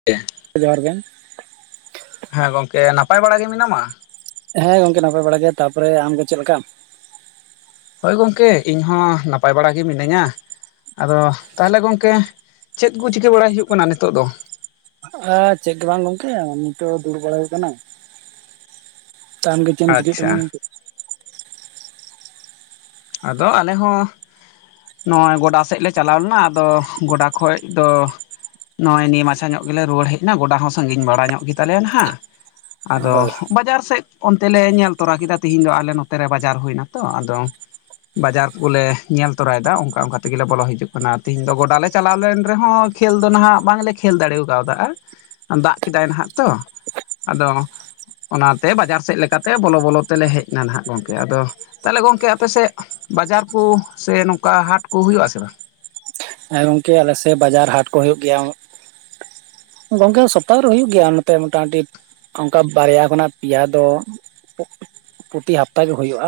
[unintelligible] ᱡᱚᱦᱟᱨ ᱜᱮ ᱦᱮᱸ ᱜᱚᱝᱠᱮ ᱱᱟᱯᱟᱭ ᱵᱟᱲᱟ ᱜᱮ ᱢᱮᱱᱟᱢᱟ ᱦᱮᱸ ᱜᱚᱝᱠᱮ ᱱᱟᱯᱟᱭ ᱵᱟᱲᱟ ᱜᱮᱭᱟ ᱛᱟᱯᱚᱨᱮ ᱟᱢᱜᱮ ᱪᱮᱫ ᱞᱮᱠᱟ ᱦᱳᱭ ᱜᱚᱝᱠᱮ ᱤᱧ ᱦᱚᱸ ᱱᱟᱯᱟᱭ ᱵᱟᱲᱟ ᱜᱮ ᱢᱤᱱᱟᱹᱧᱟ ᱟᱫᱚ ᱛᱟᱦᱚᱞᱮ ᱜᱚᱝᱠᱮ ᱪᱮᱫ ᱠᱚ ᱪᱤᱠᱟᱹ ᱵᱟᱲᱟᱭ ᱦᱩᱭᱩᱜ ᱠᱟᱱᱟ ᱱᱤᱛᱚᱜ ᱫᱚ ᱟᱻ ᱪᱮᱫ ᱜᱮ ᱵᱟᱝ ᱜᱚᱝᱠᱮ ᱱᱤᱛᱚᱜ ᱫᱩᱲᱩᱵ ᱵᱟᱲᱟ ᱦᱩᱭᱩᱜ ᱠᱟᱱᱟ ᱟᱢᱜᱮ ᱪᱮᱫ ᱮᱢ ᱪᱤᱠᱟᱹᱭᱮᱜ ᱟᱪᱪᱷᱟ ᱛᱟᱞᱟᱝ-ᱟ ᱜᱚᱝᱠᱮ ᱟᱫᱚ ᱟᱞᱮ ᱦᱚᱸ ᱱᱚᱜᱼᱚᱭ ᱜᱚᱰᱟ ᱥᱮᱫ ᱞᱮ ᱪᱟᱞᱟᱣ ᱞᱮᱱᱟ ᱟᱫᱚ ᱜᱚᱰᱟ ᱠᱷᱚᱡ ᱫᱚ ᱱᱚᱜᱼᱚᱭ ᱱᱤᱭᱟᱹ ᱢᱟᱪᱷᱟ ᱧᱚᱜ ᱜᱮᱞᱮ ᱨᱩᱣᱟᱹᱲ ᱦᱮᱡ ᱮᱱᱟ ᱜᱚᱰᱟ ᱦᱚᱸ ᱥᱟᱺᱜᱤᱧ ᱵᱟᱲᱟ ᱧᱚᱜ ᱜᱮ ᱛᱟᱞᱮᱭᱟ ᱱᱷᱟᱜ ᱟᱫᱚ ᱦᱳᱭ ᱵᱟᱡᱟᱨ ᱥᱮᱫ ᱚᱱᱛᱮ ᱞᱮ ᱧᱮᱞ ᱛᱚᱨᱟ ᱠᱮᱫᱟ ᱛᱤᱦᱤᱧ ᱫᱚ ᱟᱞᱮ ᱱᱚᱛᱮ ᱨᱮ ᱵᱟᱡᱟᱨ ᱦᱩᱭ ᱮᱱᱟ ᱛᱚ ᱟᱫᱚ ᱵᱟᱡᱟᱨ ᱠᱚᱞᱮ ᱧᱮᱞ ᱛᱚᱨᱟᱭᱮᱫᱟ ᱚᱱᱠᱟ ᱚᱱᱠᱟ ᱛᱮᱜᱮᱞᱮ ᱵᱚᱞᱚ ᱦᱤᱡᱩᱜ ᱠᱟᱱᱟ ᱛᱤᱦᱤᱧ ᱫᱚ ᱜᱚᱰᱟ ᱞᱮ ᱪᱟᱞᱟᱣ ᱞᱮᱱ ᱨᱮᱦᱚᱸ ᱠᱷᱮᱞ ᱫᱚ ᱱᱷᱟᱜ ᱵᱟᱝ ᱞᱮ ᱠᱷᱮᱞ ᱫᱟᱲᱮᱣᱟᱠᱟᱫᱟ ᱫᱟᱜ ᱠᱮᱫᱟᱭ ᱱᱷᱟᱜ ᱛᱚ ᱟᱫᱚᱻ ᱚᱱᱟᱛᱮ ᱵᱟᱡᱟᱨ ᱥᱮᱫ ᱞᱮᱠᱟᱛᱮ ᱵᱚᱞᱚ ᱵᱚᱞᱚ ᱛᱮᱞᱮ ᱦᱮᱡ ᱮᱱᱟ ᱱᱷᱟᱜ ᱜᱚᱢᱠᱮ ᱟᱫᱚ ᱛᱟᱦᱚᱞᱮ ᱜᱚᱝᱠᱮ ᱟᱯᱮ ᱥᱮᱫ ᱵᱟᱡᱟᱨ ᱠᱚ ᱥᱮ ᱱᱚᱝᱠᱟ ᱦᱟᱴ ᱠᱚ ᱦᱩᱭᱩᱜᱼᱟ ᱥᱮ ᱵᱟᱝ ᱦᱮᱸ ᱜᱚᱝᱠᱮ ᱟᱞᱮᱥᱮᱜ ᱵᱟᱡᱟᱨ ᱦᱟᱴ ᱠᱚ ᱦᱳᱭᱳᱜ ᱜᱮᱭᱟ ᱜᱚᱝᱠᱮ ᱥᱚᱯᱛᱟᱦᱚ ᱨᱮ ᱦᱩᱭᱩᱜ ᱜᱮᱭᱟ ᱱᱚᱛᱮ ᱢᱚᱴᱟ-ᱢᱩᱴᱤ ᱚᱱᱠᱟ ᱵᱟᱨᱭᱟ ᱠᱷᱚᱱᱟᱜ ᱯᱤᱭᱟ ᱫᱚ ᱯᱨᱚᱛᱤ ᱦᱟᱯᱛᱟᱜᱮ ᱦᱩᱭᱩᱜᱼᱟ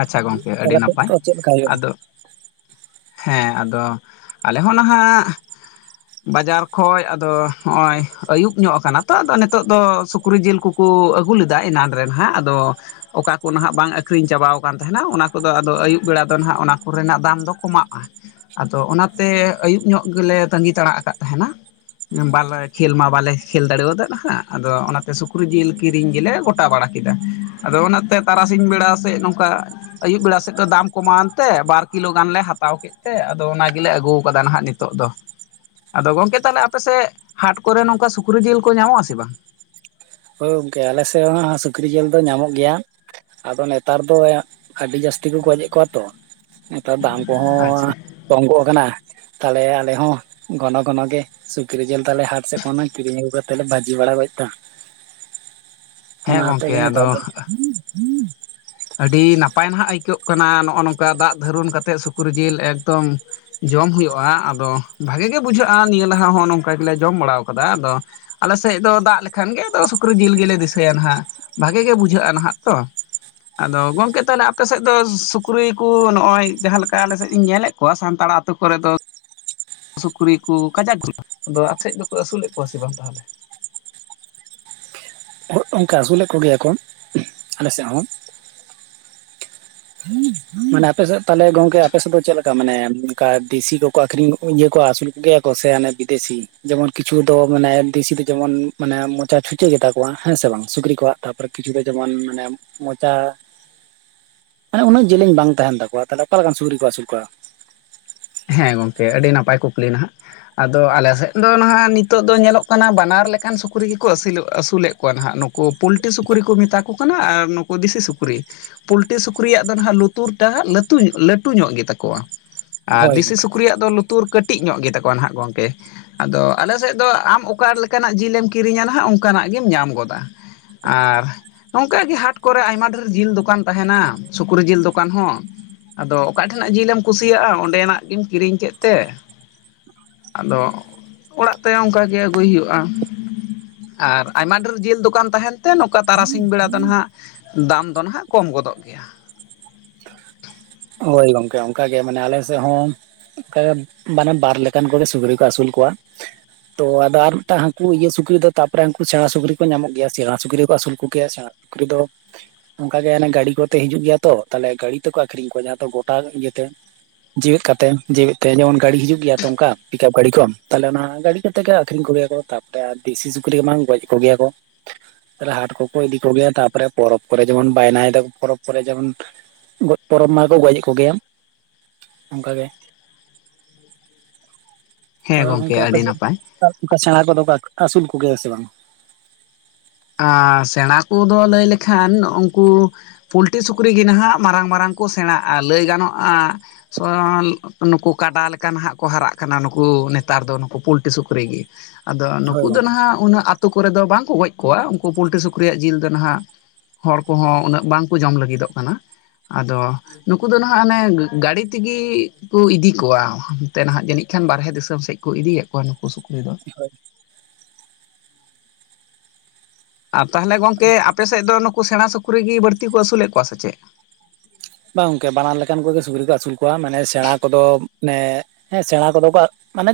ᱟᱪᱪᱷᱟ ᱜᱚᱢᱠᱮ ᱟᱹᱰᱤ ᱛᱟᱦᱚᱞᱮ ᱟᱯᱮ ᱱᱟᱯᱟᱭ ᱫᱚ ᱪᱮᱫ ᱞᱮᱠᱟ ᱦᱩᱭᱩᱜᱼᱟ ᱟᱫᱚ ᱦᱮᱸ ᱟᱫᱚ ᱟᱞᱮ ᱦᱚᱸ ᱱᱷᱟᱜ ᱵᱟᱡᱟᱨ ᱠᱷᱚᱡ ᱟᱫᱚ ᱦᱚᱸᱜ-ᱚᱭ ᱟᱹᱭᱩᱵ ᱧᱚᱜ ᱟᱠᱟᱱᱟ ᱛᱚ ᱟᱫᱚ ᱱᱤᱛᱚᱜ ᱫᱚ ᱥᱩᱠᱨᱤ ᱡᱤᱞ ᱠᱩ ᱠᱩ ᱟᱹᱜᱩ ᱞᱮᱫᱟ ᱮᱱᱟᱝ ᱨᱮ ᱦᱟᱸᱜ ᱟᱫᱚ ᱚᱱᱟ ᱦᱟᱸᱜ ᱵᱟᱝ ᱟᱹᱠᱷᱨᱤᱧ ᱪᱟᱵᱟᱣ ᱟᱠᱟᱱ ᱛᱟᱦᱮᱸᱱᱟ ᱚᱱᱟ ᱠᱚᱫᱚ ᱟᱫᱚ ᱟᱹᱭᱩᱵ ᱵᱮᱲᱟ ᱫᱚ ᱱᱷᱟᱜ ᱚᱱᱟ ᱠᱚᱨᱮᱱᱟᱜ ᱫᱟᱢ ᱫᱚ ᱠᱚᱢᱚᱜᱼᱟ ᱟᱫᱚ ᱚᱱᱟᱛᱮ ᱟᱹᱭᱩᱵ ᱧᱚᱜ ᱜᱮᱞᱮ ᱛᱟᱺᱜᱤ ᱛᱟᱲᱟᱜ ᱟᱠᱟᱫ ᱛᱟᱦᱮᱸᱱᱟ ᱵᱟᱞᱮ ᱠᱷᱮᱞ ᱢᱟ ᱵᱟᱞᱮ ᱠᱷᱮᱞ ᱫᱟᱲᱮᱣᱟᱫᱟ ᱦᱟᱸᱜ ᱟᱫᱚ ᱚᱱᱟᱛᱮ ᱥᱩᱠᱨᱤ ᱡᱤᱞ ᱠᱤᱨᱤᱧ ᱜᱮᱞᱮ ᱜᱚᱴᱟ ᱜᱚᱴᱟ ᱵᱟᱲᱟ ᱠᱮᱫᱟ ᱟᱫᱚ ᱚᱱᱟᱛᱮ ᱛᱟᱨᱟᱥᱤᱧ ᱵᱮᱲᱟ ᱥᱮᱫ ᱱᱚᱝᱠᱟ ᱟᱹᱭᱩᱵ ᱵᱮᱲᱟ ᱥᱮᱫ ᱫᱚ ᱫᱟᱢ ᱠᱚᱢᱟᱣ ᱮᱱᱛᱮ ᱵᱟᱨ ᱠᱤᱞᱳ ᱜᱟᱱᱞᱮ ᱦᱟᱛᱟᱣ ᱠᱮᱫᱟ ᱛᱮ ᱟᱫᱚ ᱚᱱᱟ ᱜᱮᱞᱮ ᱟᱹᱜᱩ ᱠᱟᱫᱟ ᱱᱟᱦᱟᱜ ᱱᱤᱛᱳᱜ ᱫᱚ ᱟᱫᱚ ᱜᱚᱝᱠᱮ ᱛᱟᱦᱚᱞᱮ ᱟᱯᱮᱥᱮᱫ ᱦᱟᱴ ᱠᱚᱨᱮ ᱱᱚᱝᱠᱟ ᱥᱩᱠᱨᱤ ᱡᱤᱞ ᱠᱚ ᱧᱟᱢᱚᱜ ᱟᱥᱮ ᱵᱟᱝ ᱦᱳᱭ ᱜᱚᱝᱠᱮ ᱟᱞᱮᱥᱮᱫ ᱦᱚᱸ ᱥᱩᱠᱨᱤ ᱡᱤᱞ ᱫᱚ ᱧᱟᱢᱚᱜ ᱜᱮᱭᱟ ᱟᱫᱚ ᱱᱮᱛᱟᱨ ᱫᱚ ᱭᱟ ᱟᱹᱰᱤ ᱡᱟᱹᱥᱛᱤ ᱠᱚ ᱜᱚᱡᱮᱫ ᱠᱚᱣᱟ ᱛᱚ ᱱᱮᱛᱟᱨ ᱫᱟᱢ ᱠᱚᱦᱚᱸ ᱟᱪᱪᱷᱟ ᱠᱚᱢ ᱜᱚᱜ ᱠᱟᱱᱟ ᱛᱟᱦᱚᱞᱮ ᱟᱞᱮ ᱦᱚᱸ ᱜᱷᱚᱱᱚ ᱜᱷᱚᱱᱚ ᱜᱮ ᱥᱩᱠᱨᱤ ᱡᱤᱞ ᱛᱟᱞᱮ ᱦᱟᱴ ᱥᱮᱫ ᱠᱷᱚᱱ ᱠᱤᱨᱤᱧ ᱟᱹᱜᱩ ᱠᱟᱛᱮᱜ ᱞᱮ ᱵᱷᱟᱹᱡᱤ ᱵᱟᱲᱟ ᱜᱚᱫ ᱫᱟ ᱦᱮᱸ ᱚᱱᱟᱛᱮ ᱜᱚᱝᱠᱮ ᱜᱮ ᱱᱮᱛᱟᱨ ᱟᱫᱚ ᱫᱚ ᱟᱹᱰᱤ ᱱᱟᱯᱟᱭ ᱱᱟᱦᱟᱜ ᱟᱹᱭᱠᱟᱹᱜ ᱠᱟᱱᱟ ᱱᱚᱜᱼᱚ ᱱᱚᱝᱠᱟ ᱫᱟᱜ ᱫᱷᱟᱹᱨᱩᱱ ᱠᱟᱛᱮᱫ ᱥᱩᱠᱨᱤ ᱡᱤᱞ ᱮᱠᱫᱚᱢ ᱡᱚᱢ ᱦᱩᱭᱩᱜᱼᱟ ᱟᱫᱚ ᱵᱷᱟᱜᱮ ᱜᱮ ᱵᱩᱡᱷᱟᱹᱜᱼᱟ ᱱᱤᱭᱟᱹ ᱞᱟᱦᱟ ᱦᱚᱸ ᱱᱚᱝᱠᱟ ᱜᱮᱞᱮ ᱡᱚᱢ ᱵᱟᱲᱟᱣ ᱠᱟᱫᱟ ᱟᱫᱚ ᱟᱞᱮ ᱥᱮᱫ ᱫᱚ ᱫᱟᱜ ᱞᱮᱠᱷᱟᱱ ᱜᱮ ᱟᱫᱚ ᱥᱩᱠᱨᱤ ᱡᱤᱞ ᱜᱮᱞᱮ ᱫᱤᱥᱟᱹᱭᱟ ᱱᱟᱦᱟᱜ ᱵᱷᱟᱜᱮ ᱜᱮ ᱵᱩᱡᱷᱟᱹᱜᱼᱟ ᱱᱟᱦᱟᱜ ᱛᱚ ᱟᱫᱚ ᱜᱚᱝᱠᱮ ᱛᱟᱦᱚᱞᱮ ᱟᱯᱮ ᱥᱮᱫ ᱫᱚ ᱥᱩᱠᱨᱤ ᱠᱩ ᱱᱚᱜᱼᱚᱭ ᱡᱟᱦᱟᱸ ᱞᱮᱠᱟ ᱟᱞᱮ ᱥᱮᱫ ᱤᱧ ᱧᱮᱞᱮᱫ ᱠᱚᱣᱟ ᱥᱟᱱᱛᱟᱲ ᱟᱹᱛᱳ ᱠᱚᱨᱮ ᱫᱚ ᱥᱩᱠᱨᱤ ᱠᱚ ᱠᱟᱡᱟᱠ [unintelligible] ᱟᱫᱚ ᱟᱯᱮ ᱥᱮᱫ ᱫᱚᱠᱚ ᱟᱹᱥᱩᱞᱮᱫ ᱠᱚᱣᱟ ᱥᱮ ᱵᱟᱝ ᱛᱟᱦᱚᱞᱮ [unintelligible] ᱚᱱᱠᱟ ᱟᱹᱥᱩᱞᱮᱫ ᱠᱚᱜᱮᱭᱟ ᱠᱚ ᱟᱞᱮᱥᱮᱫ ᱦᱚᱸ ᱢᱟᱱᱮ ᱟᱯᱮᱥᱮᱫ ᱛᱟᱦᱞᱮ ᱜᱚᱝᱠᱮ ᱟᱯᱮᱥᱮᱫ ᱫᱚ ᱪᱮᱫᱞᱮᱠᱟ ᱢᱟᱱᱮ ᱚᱱᱠᱟ ᱫᱤᱥᱤ ᱠᱚᱠᱚ ᱟᱠᱷᱨᱤᱧ ᱤᱭᱟᱹ ᱠᱚ ᱟᱹᱥᱩᱞ ᱠᱚᱜᱮᱭᱟ ᱠᱚ ᱥᱮ ᱦᱟᱱᱮ ᱵᱤᱫᱮᱥᱤ ᱡᱮᱢᱚᱱ ᱠᱤᱪᱷᱩ ᱫᱚ ᱢᱟᱱᱮ ᱫᱮᱥᱤ ᱫᱚ ᱡᱮᱢᱚᱱ ᱢᱟᱱᱮ ᱢᱚᱪᱟ ᱪᱷᱩᱸᱪᱟᱹ ᱜᱮᱛᱟᱠᱚᱣᱟ ᱦᱮᱸ ᱥᱮ ᱵᱟᱝ ᱥᱩᱠᱨᱤ ᱠᱚᱣᱟᱜ ᱛᱟᱯᱚᱨᱮ ᱠᱤᱪᱷᱩ ᱫᱚ ᱡᱮᱢᱚᱱ ᱢᱟᱱᱮ ᱢᱚᱪᱟ ᱢᱟᱱᱮ ᱩᱱᱟᱹᱜ ᱡᱮᱞᱮᱧ ᱵᱟᱝ ᱛᱟᱦᱮᱱ ᱛᱟᱠᱚᱣᱟ ᱛᱟᱦᱞᱮ ᱚᱠᱟᱞᱮᱠᱟ ᱥᱩᱠᱨᱤ ᱠᱚ ᱟᱹᱥᱩᱞ ᱠᱚᱣᱟ ᱦᱮᱸ ᱜᱚᱝᱠᱮ ᱟᱹᱰᱤ ᱱᱟᱯᱟᱭ ᱠᱩᱠᱞᱤ ᱱᱟᱦᱟᱜ ᱟᱫᱚ ᱟᱞᱮ ᱥᱮᱫ ᱫᱚ ᱱᱟᱦᱟᱜ ᱱᱤᱛᱚᱜ ᱫᱚ ᱧᱮᱞᱚᱜ ᱠᱟᱱᱟ ᱵᱟᱱᱟᱨ ᱞᱮᱠᱟᱱ ᱥᱩᱠᱨᱤ ᱜᱮᱠᱚ ᱟᱥᱤᱞ ᱟᱹᱥᱩᱞᱮᱫ ᱠᱚᱣᱟ ᱱᱟᱦᱟᱜ ᱱᱩᱠᱩ ᱯᱩᱞᱴᱤ ᱥᱩᱠᱨᱤ ᱠᱚ ᱢᱮᱛᱟ ᱠᱚ ᱠᱟᱱᱟ ᱟᱨ ᱱᱩᱠᱩ ᱫᱤᱥᱤ ᱥᱩᱠᱨᱤ ᱯᱩᱞᱴᱤ ᱥᱩᱠᱨᱤᱭᱟᱜ ᱫᱚ ᱱᱟᱦᱟᱜ ᱞᱩᱛᱩᱨᱴᱟᱜ ᱞᱟᱹᱛᱩ ᱞᱟᱹᱴᱩ ᱧᱚᱜ ᱞᱟᱹᱴᱩ ᱧᱚᱜ ᱜᱮᱛᱟ ᱠᱚᱣᱟ ᱟᱨ ᱦᱳᱭ ᱫᱤᱥᱤ ᱩᱠᱨᱤᱭᱟᱜ ᱫᱚ ᱞᱩᱛᱩᱨ ᱠᱟᱹᱴᱤᱡ ᱧᱚᱜ ᱜᱮᱛᱟ ᱠᱚᱣᱟ ᱱᱟᱦᱟᱸᱜ ᱜᱚᱢᱠᱮ ᱟᱫᱚ ᱟᱞᱮ ᱥᱮᱫ ᱫᱚ ᱟᱢ ᱚᱠᱟ ᱞᱮᱠᱟᱱᱟᱜ ᱡᱤᱞᱮᱢ ᱠᱤᱨᱤᱧᱟ ᱱᱟᱦᱟᱸᱜ ᱚᱱᱠᱟᱱᱟᱜ ᱜᱮᱢ ᱧᱟᱢ ᱜᱚᱫᱟ ᱟᱨ ᱱᱚᱝᱠᱟ ᱜᱮ ᱦᱟᱴ ᱠᱚᱨᱮ ᱟᱭᱢᱟ ᱰᱷᱮᱨ ᱡᱤᱞ ᱫᱚᱠᱟᱱ ᱛᱟᱦᱮᱱᱟ ᱥᱩᱠᱨᱤ ᱡᱤᱞ ᱫᱚᱠᱟᱱ ᱦᱚᱸ ᱟᱫᱚ ᱚᱠᱟ ᱴᱷᱮᱱᱟᱜ ᱡᱤᱞᱮᱢ ᱠᱩᱥᱤᱭᱟᱜᱼᱟ ᱚᱸᱰᱮᱱᱟᱜ ᱜᱮᱢ ᱠᱤᱨᱤᱧ ᱠᱮᱫ ᱛᱮ ᱟᱫᱚ ᱚᱲᱟᱜ ᱛᱮ ᱚᱱᱠᱟᱜᱮ ᱟᱹᱜᱩᱭ ᱦᱩᱭᱩᱜᱼᱟ ᱟᱨ ᱟᱭᱢᱟ ᱰᱷᱮᱨ ᱡᱮᱞ ᱫᱚᱠᱟᱱ ᱛᱟᱦᱮᱱ ᱛᱮ ᱱᱚᱝᱠᱟ ᱛᱟᱨᱟᱥᱤᱧ ᱵᱮᱲᱟ ᱫᱚ ᱱᱟᱦᱟᱸᱜ ᱫᱟᱢ ᱫᱚ ᱱᱟᱦᱟᱜ ᱠᱚᱢ ᱜᱚᱫᱚᱜ ᱜᱮᱭᱟ ᱦᱳᱭ ᱜᱚᱝᱠᱮ ᱚᱱᱠᱟᱜᱮ ᱢᱟᱱᱮ ᱟᱞᱮ ᱥᱮᱫ ᱦᱚᱸ ᱠᱟᱨᱚᱱ ᱢᱟᱱᱮ ᱵᱟᱨ ᱞᱮᱠᱟᱱ ᱠᱚᱜᱮ ᱥᱩᱠᱨᱤ ᱠᱚ ᱟᱹᱥᱩᱞ ᱠᱚᱣᱟ ᱛᱚ ᱟᱫᱚ ᱟᱨ ᱢᱤᱫᱴᱟᱝ ᱦᱟᱹᱠᱩ ᱤᱭᱟᱹ ᱥᱩᱠᱨᱤ ᱫᱚ ᱛᱟᱯᱚᱨᱮ ᱩᱱᱠᱩ ᱥᱮᱬᱟ ᱥᱩᱠᱨᱤ ᱠᱚ ᱧᱟᱢᱚᱜ ᱜᱮᱭᱟ ᱥᱮᱬᱟ ᱥᱩᱠᱨᱤ ᱠᱚ ᱟᱹᱥᱩᱞ ᱠᱚᱮᱭᱟ ᱥᱮᱬᱟ ᱥᱩᱠᱨᱤ ᱫᱚ ᱚᱱᱠᱟ ᱜᱮ ᱚᱱᱮ ᱜᱟᱹᱰᱤ ᱠᱚᱛᱮ ᱦᱤᱡᱩᱜ ᱜᱮᱭᱟ ᱛᱚ ᱛᱟᱦᱞᱮ ᱜᱟᱹᱰᱤ ᱛᱮᱠᱚ ᱟᱠᱷᱨᱤᱧ ᱠᱚᱣᱟ ᱡᱟᱦᱟᱸ ᱛᱚ ᱜᱚᱴᱟ ᱤᱭᱟᱹᱛᱮ ᱡᱮᱣᱮᱫ ᱠᱟᱛᱮ ᱡᱮᱣᱮᱫ ᱛᱮ ᱡᱮᱢᱚᱱ ᱜᱟᱹᱰᱤ ᱦᱤᱡᱩᱜ ᱜᱮᱭᱟ ᱛᱚ ᱚᱱᱠᱟ ᱯᱤᱠᱟᱯ ᱜᱟᱹᱰᱤ ᱠᱚ ᱛᱟᱦᱚᱞᱮ ᱚᱱᱟ ᱜᱟᱹᱰᱤ ᱠᱟᱛᱮᱜᱮ ᱟᱠᱷᱨᱤᱧ ᱠᱚᱭᱟᱠᱚ ᱛᱟᱯᱚᱨᱮ ᱟᱨ ᱫᱮᱥᱤ ᱥᱩᱠᱨᱤ ᱮᱢᱟᱱ ᱜᱚᱡ ᱠᱚᱜᱮᱭᱟ ᱠᱚ ᱦᱟᱴ ᱠᱚᱠᱚ ᱤᱫᱤ ᱠᱚᱜᱮᱭᱟ ᱛᱟᱨᱯᱚᱨ ᱯᱚᱨᱚᱵᱽ ᱠᱚᱨᱮ ᱡᱮᱢᱚᱱ ᱵᱟᱭᱱᱟ ᱮᱫᱟᱠᱚ ᱯᱚᱨᱚᱵᱽ ᱠᱚᱨᱮ ᱡᱮᱢᱚᱱ ᱜᱚᱡ ᱯᱚᱨᱚᱵᱽ ᱢᱟᱠᱚ ᱜᱳᱡ-ᱮᱜ ᱠᱚᱜᱮᱭᱟ ᱚᱝᱠᱟᱜᱮ ᱦᱮᱸ ᱛᱟᱯᱚᱨ ᱜᱚᱢᱠᱮ ᱜᱚᱝᱠᱮ ᱟᱯᱮ ᱟᱹᱰᱤ ᱥᱮᱫ ᱱᱟᱯᱟᱭ [inaudible] ᱥᱮᱬᱟ ᱠᱚᱫᱚ ᱠᱚ ᱟᱹᱥᱩᱞ ᱠᱚᱜᱮᱭᱟ ᱥᱮ ᱵᱟᱝ? ᱟᱨ ᱥᱮᱬᱟ ᱠᱚᱫᱚ ᱞᱟᱹᱭ ᱞᱮᱠᱷᱟᱱ ᱩᱱᱠᱩ ᱯᱩᱞᱴᱨᱤ ᱥᱩᱠᱨᱤ ᱜᱮ ᱱᱟᱦᱟᱜ ᱢᱟᱨᱟᱝ ᱢᱟᱨᱟᱝ ᱠᱚ ᱥᱮᱬᱟᱜᱼᱟ ᱞᱟᱹᱭ ᱜᱟᱱᱚᱜᱼᱟ ᱥᱚᱭᱚᱱ ᱱᱩᱠᱩ ᱠᱟᱰᱟ ᱞᱮᱠᱟ ᱱᱟᱦᱟᱸᱜ ᱠᱚ ᱦᱟᱨᱟᱜ ᱠᱟᱱᱟ ᱱᱩᱠᱩ ᱱᱮᱛᱟᱨ ᱫᱚ ᱱᱩᱠᱩ ᱯᱳᱞᱴᱤ ᱥᱩᱠᱨᱤ ᱜᱮ ᱟᱫᱚ ᱱᱩᱠᱩ ᱦᱳᱭ ᱫᱚ ᱜᱚᱝᱠᱮ ᱱᱟᱦᱟᱜ ᱩᱱᱟᱹᱜ ᱟᱛᱳ ᱠᱚᱨᱮᱫ ᱫᱚ ᱵᱟᱝᱠᱚ ᱜᱚᱡ ᱠᱚᱣᱟ ᱩᱱᱠᱩ ᱯᱳᱞᱴᱤ ᱥᱩᱠᱨᱤᱭᱟᱜ ᱡᱤᱞ ᱫᱚ ᱱᱟᱦᱟᱜ ᱦᱚᱲ ᱠᱚᱦᱚᱸ ᱩᱱᱟᱹᱜ ᱵᱟᱝᱠᱚ ᱡᱚᱢ ᱞᱟᱹᱜᱤᱫᱚᱜ ᱠᱟᱱᱟ ᱟᱫᱚ ᱱᱩᱠᱩ ᱫᱚ ᱱᱟᱦᱟᱜ ᱚᱱᱮ ᱜᱟᱹᱲᱤ ᱛᱮᱜᱮ ᱠᱚ ᱤᱫᱤ ᱠᱚᱣᱟ ᱦᱟᱱᱛᱮ ᱱᱟᱦᱟᱜ ᱡᱟᱹᱱᱤᱡ ᱠᱷᱟᱱ ᱵᱟᱦᱮᱨᱮ ᱫᱤᱥᱟᱹᱢ ᱥᱮᱫ ᱠᱚ ᱤᱫᱤᱭᱮᱫ ᱠᱚᱣᱟ ᱱᱩᱠᱩ ᱥᱩᱠᱨᱤ ᱫᱚ ᱦᱳᱭ ᱟᱨ ᱛᱟᱦᱚᱞᱮ ᱜᱚᱝᱠᱮ ᱟᱯᱮ ᱥᱮᱫ ᱫᱚ ᱱᱩᱠᱩ ᱥᱮᱬᱟ ᱥᱩᱠᱨᱤᱜᱤ ᱵᱟᱹᱲᱛᱤ ᱠᱚ ᱟᱹᱥᱩᱞᱮᱫ ᱠᱚᱣᱟ ᱥᱮ ᱪᱮᱫ? ᱵᱟᱝ ᱜᱚᱝᱠᱮ ᱵᱟᱱᱟᱨ ᱞᱮᱠᱟᱱ ᱠᱚᱜᱮ ᱥᱩᱠᱨᱤ ᱠᱚ ᱟᱹᱥᱩᱞ ᱠᱚᱣᱟ ᱢᱟᱱᱮ ᱥᱮᱬᱟ ᱠᱚᱫᱚ ᱢᱟᱱᱮ ᱦᱮᱸ ᱥᱮᱬᱟ ᱠᱚᱫᱚ ᱠᱚ ᱢᱟᱱᱮ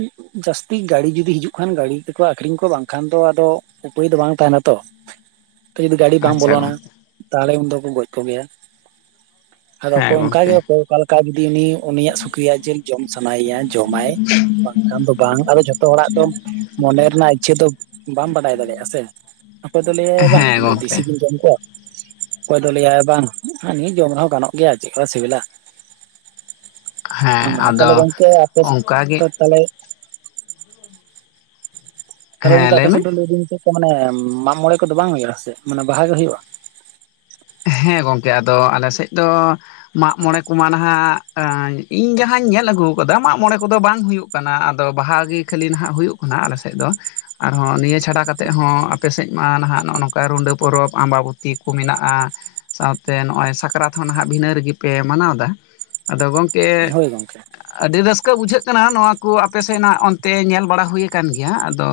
ᱡᱟᱹᱥᱛᱤ ᱜᱟᱹᱲᱤ ᱡᱩᱚᱫᱤ ᱦᱤᱡᱩᱜ ᱠᱷᱟᱱ ᱜᱟᱹᱲᱤ ᱛᱮᱠᱚ ᱟᱠᱷᱨᱤᱧ ᱠᱚᱣᱟ ᱵᱟᱝᱠᱷᱟᱱ ᱫᱚ ᱟᱫᱚ ᱩᱯᱟᱹᱭ ᱫᱚ ᱵᱟᱝ ᱛᱟᱦᱮᱱᱟ ᱛᱚ ᱛᱮ ᱡᱩᱫᱤ ᱜᱟᱹᱰᱤ ᱵᱟᱝ ᱟᱪᱪᱷᱟ ᱵᱚᱞᱚᱱᱟ ᱜᱚᱝᱠᱮ ᱛᱟᱦᱞᱮ ᱩᱱ ᱫᱚᱠᱚ ᱜᱚᱡ ᱠᱚ ᱜᱮᱭᱟ ᱟᱨ ᱦᱮᱸ ᱚᱠᱚᱭ ᱚᱝᱠᱟᱜᱮ ᱜᱚᱝᱠᱮ ᱚᱠᱚᱭ ᱚᱠᱟ ᱞᱮᱠᱟ ᱡᱫᱤ ᱩᱱᱤ ᱩᱱᱤᱭᱟᱜ ᱥᱩᱠᱨᱤᱭᱟᱜ ᱡᱤᱞ ᱡᱚᱢ ᱥᱟᱱᱟᱭᱮᱭᱟ ᱡᱚᱢᱟᱭ ᱵᱟᱝᱠᱷᱟᱱ ᱫᱚ ᱵᱟᱝ ᱟᱫᱚ ᱡᱷᱚᱛᱚ ᱦᱚᱲᱟᱜ ᱫᱚ ᱢᱚᱱᱮ ᱨᱮᱱᱟᱜ ᱤᱪᱪᱷᱟᱹ ᱫᱚ ᱵᱟᱢ ᱵᱟᱰᱟᱭ ᱫᱟᱲᱮᱭᱟᱜᱼᱟ ᱥᱮ ᱚᱠᱚᱭ ᱫᱚ ᱞᱟᱹᱭᱟᱭ ᱵᱟᱝ ᱦᱮᱸ ᱤᱧᱫᱚ ᱜᱚᱝᱠᱮ ᱫᱮᱥᱤ ᱜᱮᱧ ᱡᱚᱢ ᱠᱚᱣᱟ ᱚᱠᱚᱭ ᱫᱚ ᱞᱟᱹᱭᱟᱭ ᱵᱟᱝ ᱱᱤᱭᱟᱹ ᱡᱚᱢ ᱨᱮᱦᱚᱸ ᱜᱟᱱᱚᱜ ᱜᱮᱭᱟ ᱪᱮᱫ ᱠᱟ ᱥᱤᱵᱤᱞᱟ ᱦᱮᱸ ᱛᱟᱞᱦᱮ ᱟᱫᱚ ᱜᱚᱝᱠᱮ ᱟᱯᱮᱥᱮᱫ ᱛᱚ ᱚᱱᱠᱟᱜᱮ ᱛᱟᱞᱮ ᱛᱟᱦᱮ ᱦᱮᱸ ᱜᱚᱢᱠᱮ ᱞᱟᱹᱭ ᱟᱯᱮ ᱢᱮ ᱥᱮᱫ ᱫᱚ ᱞᱟᱹᱭᱟᱫᱤᱧ ᱪᱮᱫ ᱠᱚ ᱢᱟᱱᱮ ᱢᱟᱜᱽ ᱢᱚᱬᱮ ᱠᱚᱫᱚ ᱵᱟᱝ ᱦᱩᱭᱩᱜᱼᱟ? ᱥᱮ ᱢᱟᱱᱮ ᱵᱟᱦᱟ ᱜᱮ ᱦᱩᱭᱩᱜᱼᱟ ᱦᱮᱸ ᱜᱚᱢᱠᱮ ᱟᱫᱚ ᱟᱞᱮ ᱥᱮᱫ ᱫᱚ ᱢᱟᱜᱽ ᱢᱚᱬᱮ ᱠᱚᱢᱟ ᱱᱟᱦᱟᱜ ᱤᱧ ᱡᱟᱦᱟᱸᱧ ᱧᱮᱞ ᱟᱹᱜᱩ ᱠᱟᱫᱟ ᱢᱟᱜᱽ ᱢᱟᱬᱮ ᱠᱚᱫᱚ ᱵᱟᱝ ᱦᱩᱭᱩᱜ ᱠᱟᱱᱟ ᱟᱫᱚ ᱵᱟᱦᱟ ᱜᱮ ᱠᱷᱟᱹᱞᱤ ᱱᱷᱟᱜ ᱦᱩᱭᱩᱜ ᱠᱟᱱᱟ ᱟᱞᱮ ᱥᱮᱫ ᱫᱚ ᱟᱨᱦᱚᱸ ᱱᱤᱭᱟᱹ ᱪᱷᱟᱰᱟ ᱠᱟᱛᱮᱜ ᱦᱚᱸ ᱟᱯᱮᱥᱮᱡ ᱢᱟ ᱱᱟᱦᱟᱜ ᱱᱚᱜᱼᱚ ᱱᱚᱝᱠᱟ ᱨᱩᱰᱟᱹ ᱯᱚᱨᱚᱵᱽ ᱟᱢᱵᱟᱵᱩᱛᱤ ᱠᱚ ᱢᱮᱱᱟᱜᱼᱟ ᱥᱟᱶᱛᱮ ᱱᱚᱜᱼᱚᱭ ᱥᱟᱠᱨᱟᱛ ᱦᱚᱸ ᱱᱟᱦᱟᱜ ᱵᱷᱤᱱᱟᱹ ᱨᱤᱜᱤᱯᱮ ᱢᱟᱱᱟᱣᱫᱟ ᱟᱫᱚ ᱜᱚᱝᱠᱮ ᱦᱳᱭ ᱜᱚᱝᱠᱮ ᱟᱹᱰᱤ ᱨᱟᱹᱥᱠᱟᱹ ᱵᱩᱡᱷᱟᱹᱜ ᱠᱟᱱᱟ ᱱᱚᱣᱟ ᱠᱚ ᱟᱯᱮ ᱥᱮᱱᱟᱜ ᱚᱱᱛᱮ ᱧᱮᱞ ᱵᱟᱲᱟ ᱦᱩᱭ ᱠᱟᱱ ᱜᱮᱭᱟ ᱟᱫᱚ